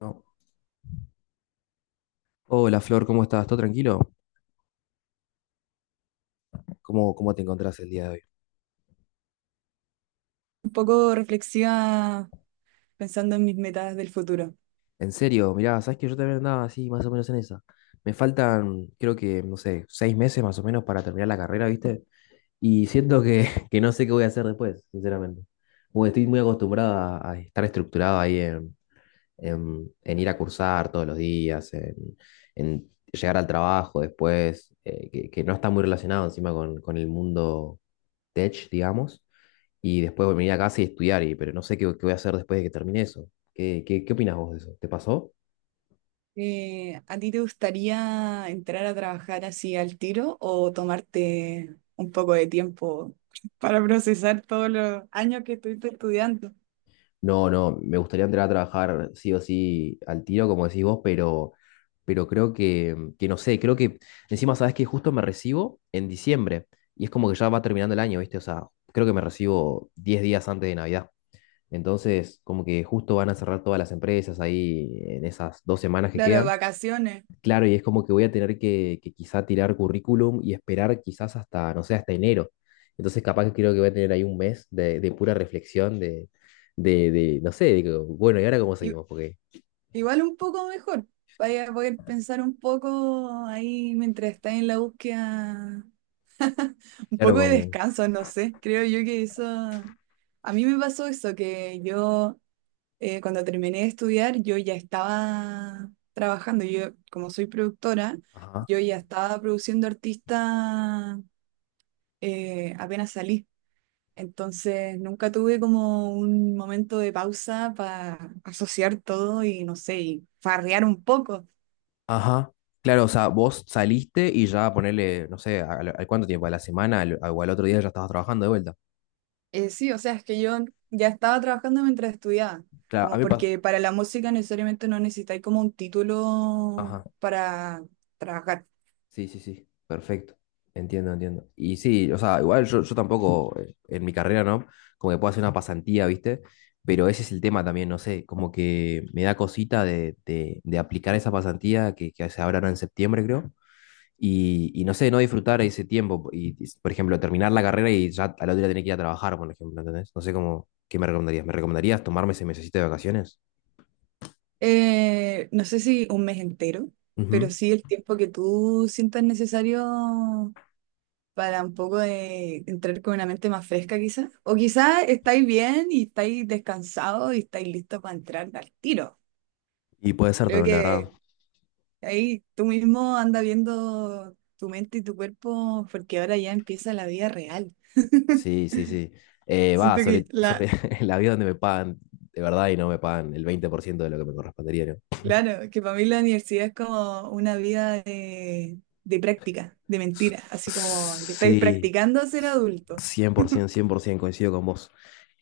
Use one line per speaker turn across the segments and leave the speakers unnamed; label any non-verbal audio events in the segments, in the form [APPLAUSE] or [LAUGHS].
No. Hola Flor, ¿cómo estás? ¿Todo tranquilo? ¿Cómo te encontrás el día de hoy?
Un poco reflexiva pensando en mis metas del futuro.
En serio, mirá, sabes que yo también andaba así, más o menos en esa. Me faltan, creo que, no sé, seis meses más o menos para terminar la carrera, ¿viste? Y siento que, [LAUGHS] que no sé qué voy a hacer después, sinceramente. Porque estoy muy acostumbrada a estar estructurado ahí en, en ir a cursar todos los días, en llegar al trabajo después, que, no está muy relacionado encima con el mundo tech, digamos, y después venir a casa y estudiar, y, pero no sé qué, qué voy a hacer después de que termine eso. ¿Qué, qué, qué opinas vos de eso? ¿Te pasó?
¿A ti te gustaría entrar a trabajar así al tiro o tomarte un poco de tiempo [LAUGHS] para procesar todos los años que estuviste estudiando?
No, no, me gustaría entrar a trabajar sí o sí al tiro, como decís vos, pero creo que no sé, creo que encima sabes que justo me recibo en diciembre y es como que ya va terminando el año, ¿viste? O sea, creo que me recibo 10 días antes de Navidad. Entonces, como que justo van a cerrar todas las empresas ahí en esas dos semanas que
Claro,
quedan.
vacaciones.
Claro, y es como que voy a tener que quizá tirar currículum y esperar quizás hasta, no sé, hasta enero. Entonces capaz que creo que voy a tener ahí un mes de pura reflexión, de, no sé, de que, bueno, ¿y ahora cómo
I-
seguimos? Porque,
Igual un poco mejor. Vaya a poder pensar un poco ahí mientras estás en la búsqueda. Un
claro,
poco de
como...
descanso, no sé. Creo yo que eso... A mí me pasó eso, que yo cuando terminé de estudiar, yo ya estaba trabajando. Yo, como soy productora,
Ajá,
yo ya estaba produciendo artistas apenas salí. Entonces, nunca tuve como un momento de pausa para asociar todo y, no sé, y farrear un poco.
ajá. Claro, o sea, vos saliste y ya ponerle, no sé, al, al cuánto tiempo, a la semana al- o al otro día ya estabas trabajando de vuelta.
Sí, o sea, es que yo ya estaba trabajando mientras estudiaba.
Claro, a
Como
mí pasa.
porque para la música necesariamente no necesitáis como un título
Ajá.
para trabajar.
Sí, sí, sí, perfecto. Entiendo, entiendo. Y sí, o sea, igual yo, yo tampoco en mi carrera, ¿no? Como que puedo hacer una pasantía, ¿viste? Pero ese es el tema también, no sé, como que me da cosita de aplicar esa pasantía que se abrirá en septiembre, creo. Y no sé, no disfrutar ese tiempo. Y, por ejemplo, terminar la carrera y ya al otro día tener que ir a trabajar, por ejemplo, ¿entendés? No sé cómo, ¿qué me recomendarías? ¿Me recomendarías tomarme ese mesecito de vacaciones?
No sé si un mes entero, pero
Ujú.
sí el tiempo que tú sientas necesario para un poco de entrar con una mente más fresca quizás. O quizás estáis bien y estáis descansados y estáis listos para entrar al tiro.
Y puede ser
Creo
también, la
que
verdad.
ahí tú mismo anda viendo tu mente y tu cuerpo porque ahora ya empieza la vida real.
Sí,
[LAUGHS]
sí, sí. Va,
Siento que
sobre, sobre
la,
[LAUGHS] el avión donde me pagan, de verdad, y no me pagan el 20% de lo que me correspondería. ¿No?
Claro, que para mí la universidad es como una vida de práctica, de mentira, así
S-
como que estáis
Sí,
practicando a ser adulto.
cien por
[LAUGHS]
100% coincido con vos.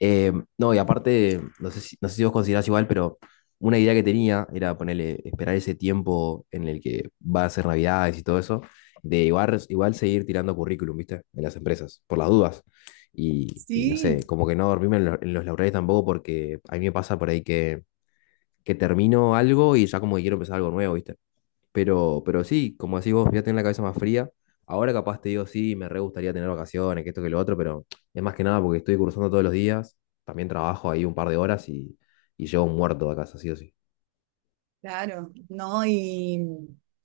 Eh, no, y aparte, no sé si, no sé si vos considerás igual, pero una idea que tenía era ponerle, esperar ese tiempo en el que va a ser Navidades y todo eso, de igual, igual seguir tirando currículum, ¿viste? En las empresas, por las dudas. Y no sé,
Sí,
como que no dormirme en, lo- en los laureles tampoco, porque a mí me pasa por ahí que termino algo y ya como que quiero empezar algo nuevo, ¿viste? Pero sí, como decís vos, ya tenés la cabeza más fría. Ahora capaz te digo, sí, me re gustaría tener vacaciones, que esto, que lo otro, pero es más que nada porque estoy cursando todos los días, también trabajo ahí un par de horas y llego muerto a casa, sí o sí.
claro, no,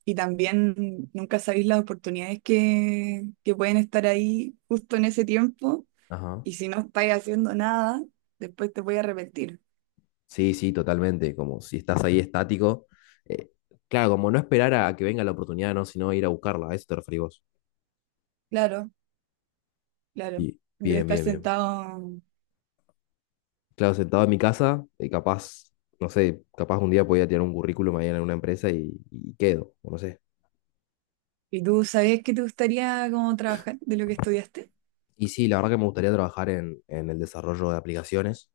y también nunca sabéis las oportunidades que pueden estar ahí justo en ese tiempo,
Ajá.
y si no estáis haciendo nada, después te voy a arrepentir.
Sí, sí, totalmente, como si estás ahí estático. eh, claro, como no esperar a que venga la oportunidad, ¿no? Sino ir a buscarla, a eso te referís vos.
Claro, claro,
Y,
en vez de
bien,
estar
bien, bien.
sentado.
Claro, sentado en mi casa, capaz, no sé, capaz un día podía tirar un currículum ahí en una empresa y quedo, o no sé.
¿Y tú sabías que te gustaría como trabajar de lo que estudiaste?
Y sí, la verdad que me gustaría trabajar en el desarrollo de aplicaciones.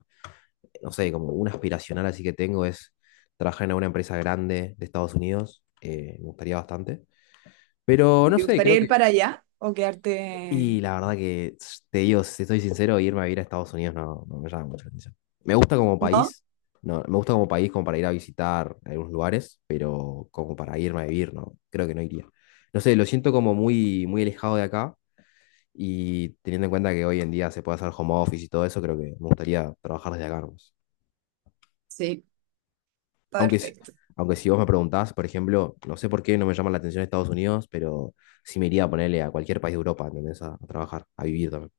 No sé, como un aspiracional así que tengo es trabajar en una empresa grande de Estados Unidos. Me gustaría bastante. Pero no
¿Te
sé, creo
gustaría
que...
ir para allá o
Y
quedarte?
la verdad que, s- te digo, si soy sincero, irme a vivir a Estados Unidos no, no me llama mucho la atención. Me gusta como
¿No?
país, no, me gusta como país como para ir a visitar algunos lugares, pero como para irme a vivir, no, creo que no iría. No sé, lo siento como muy, muy alejado de acá. Y teniendo en cuenta que hoy en día se puede hacer home office y todo eso, creo que me gustaría trabajar desde acá. Nomás.
Sí,
Aunque, s-
perfecto.
aunque si vos me preguntás, por ejemplo, no sé por qué no me llama la atención Estados Unidos, pero sí me iría a ponerle a cualquier país de Europa, ¿entendés? A trabajar, a vivir también.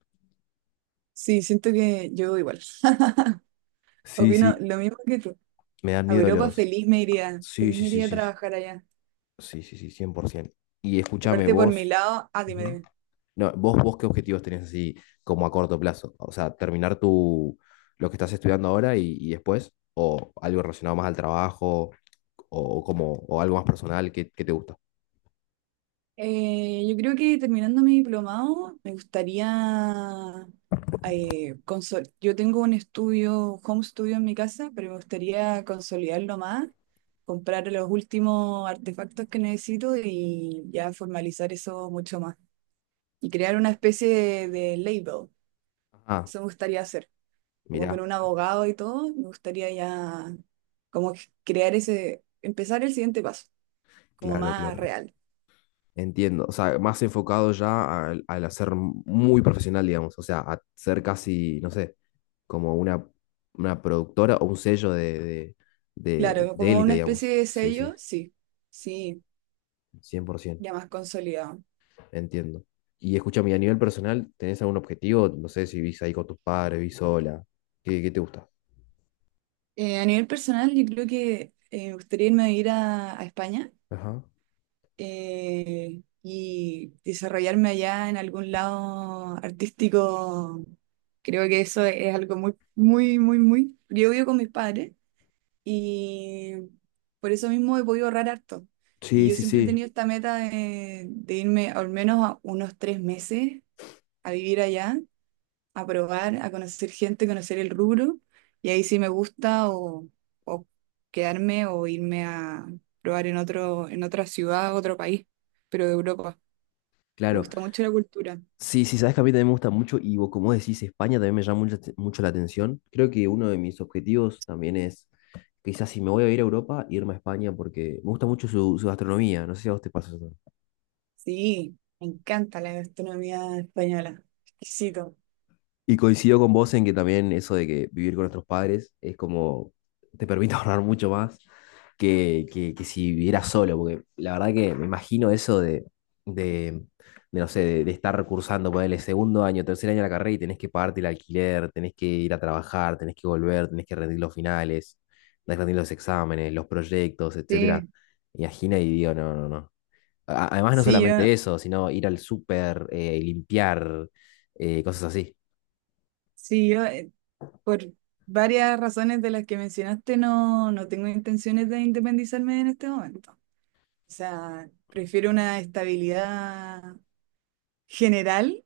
Sí, siento que yo igual. [LAUGHS]
Sí,
Opino
sí,
lo mismo que tú.
me dan
A
miedo
Europa
los...
feliz me iría.
Sí,
Feliz
sí,
me
sí,
iría a
sí,
trabajar allá.
sí, sí, sí, 100%. Y escúchame
Aparte por mi
vos,
lado, ah, dime,
Ujú.
dime.
No, vos, vos qué objetivos tenés así como a corto plazo? O sea, terminar tu, lo que estás estudiando ahora y después, o algo relacionado más al trabajo, o como o algo más personal que te gusta.
Yo creo que terminando mi diplomado me gustaría yo tengo un estudio, home studio en mi casa, pero me gustaría consolidarlo más, comprar los últimos artefactos que necesito y ya formalizar eso mucho más, y crear una especie de label.
Ah,
Eso me gustaría hacer, como con
mirá,
un abogado y todo, me gustaría ya como crear ese, empezar el siguiente paso, como
claro,
más
claro.
real.
Entiendo. O sea, más enfocado ya al, al hacer muy profesional, digamos. O sea, a ser casi, no sé, como una productora o un sello
Claro,
de
como
élite,
una especie
digamos.
de
Sí, sí,
sello, sí, sí,
100%.
ya más consolidado.
Entiendo. Y escúchame, y a nivel personal, ¿tenés algún objetivo? No sé si vivís ahí con tus padres, vivís sola. ¿Qué, qué te gusta?
A nivel personal, yo creo que me gustaría irme a ir a España
Ajá.
y desarrollarme allá en algún lado artístico. Creo que eso es algo muy, muy, muy, muy. Yo vivo con mis padres y por eso mismo he podido ahorrar harto. Y
Sí,
yo
sí,
siempre he
sí,
tenido esta meta de irme al menos a unos 3 meses a vivir allá, a probar, a conocer gente, conocer el rubro. Y ahí sí me gusta o quedarme o irme a probar en otro, en otra ciudad, otro país, pero de Europa. Me
claro.
gusta mucho la cultura.
Sí, sí, sabes que a mí también me gusta mucho y vos, como decís, España también me llama mucho, mucho la atención. Creo que uno de mis objetivos también es, quizás si me voy a ir a Europa, irme a España porque me gusta mucho su, su gastronomía. No sé si a vos te pasa eso.
Sí, me encanta la gastronomía española. Exquisito.
Y coincido con vos en que también eso de que vivir con nuestros padres es como, te permite [LAUGHS] ahorrar mucho más que si vivieras solo, porque la verdad que me imagino eso de, de, no sé, de estar cursando, ponerle segundo año, tercer año de la carrera y tenés que pagarte el alquiler, tenés que ir a trabajar, tenés que volver, tenés que rendir los finales, tenés que rendir los exámenes, los proyectos, etcétera.
Sí,
Me Imagino y digo, no, no, no. A- Además, no
sí, yo,
solamente eso, sino ir al súper, limpiar, cosas así.
sí, yo. Por varias razones de las que mencionaste, no, no tengo intenciones de independizarme en este momento. O sea, prefiero una estabilidad general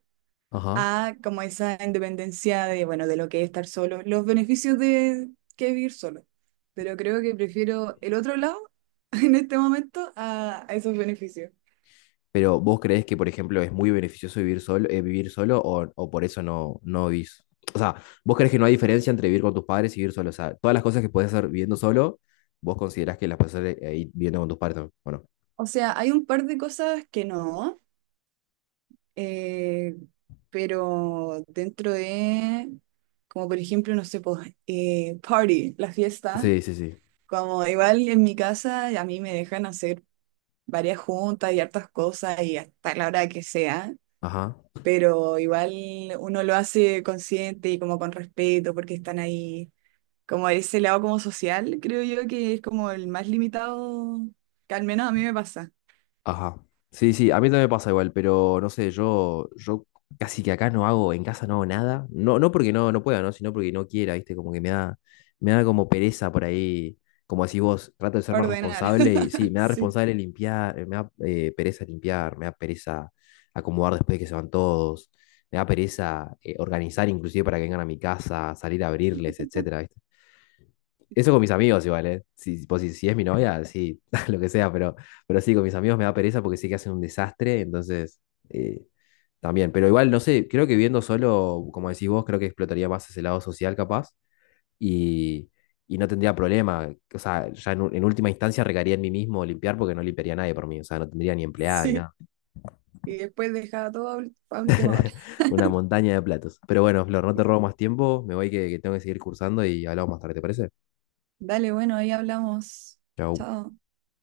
Ajá.
a como esa independencia de, bueno, de lo que es estar solo, los beneficios de que es vivir solo. Pero creo que prefiero el otro lado [LAUGHS] en este momento a esos beneficios.
Pero ¿vos creés que, por ejemplo, es muy beneficioso vivir solo o por eso no, no vivís? O sea, ¿vos creés que no hay diferencia entre vivir con tus padres y vivir solo? O sea, todas las cosas que puedes hacer viviendo solo, vos considerás que las puedes hacer ahí viviendo con tus padres también, ¿o no?
O sea, hay un par de cosas que no. Eh, pero dentro de, como por ejemplo, no sé, pues, party, la fiesta,
Sí, sí, sí.
como igual en mi casa a mí me dejan hacer varias juntas y hartas cosas y hasta la hora que sea,
Ajá.
pero igual uno lo hace consciente y como con respeto porque están ahí, como ese lado como social, creo yo que es como el más limitado, que al menos a mí me pasa,
Ajá. Sí, sí, a mí también me pasa igual, pero no sé, yo casi que acá no hago, en casa no hago nada. No, no porque no, no pueda, ¿no? Sino porque no quiera, ¿viste? Como que me da como pereza por ahí. Como decís vos, trato de ser más
ordenar,
responsable y sí,
[LAUGHS]
me da
sí,
responsable limpiar, me da pereza limpiar, me da pereza acomodar después de que se van todos, me da pereza organizar inclusive para que vengan a mi casa, salir a abrirles, etcétera, ¿viste? Eso con mis amigos igual, ¿eh? Si, pues, si, si es mi novia, sí, [LAUGHS] lo que sea, pero sí, con mis amigos me da pereza porque sí que hacen un desastre, entonces eh, también. Pero igual, no sé, creo que viendo solo, como decís vos, creo que explotaría más ese lado social capaz y, y no tendría problema. O sea, ya en, u- en última instancia recaería en mí mismo limpiar porque no limpiaría a nadie por mí, o sea, no tendría ni empleada ni
sí,
nada.
y después dejar todo a a última hora.
Una montaña de platos. Pero bueno, Flor, no te robo más tiempo, me voy que tengo que seguir cursando y hablamos más tarde, ¿te parece?
Dale, bueno, ahí hablamos.
Chau.
Chao.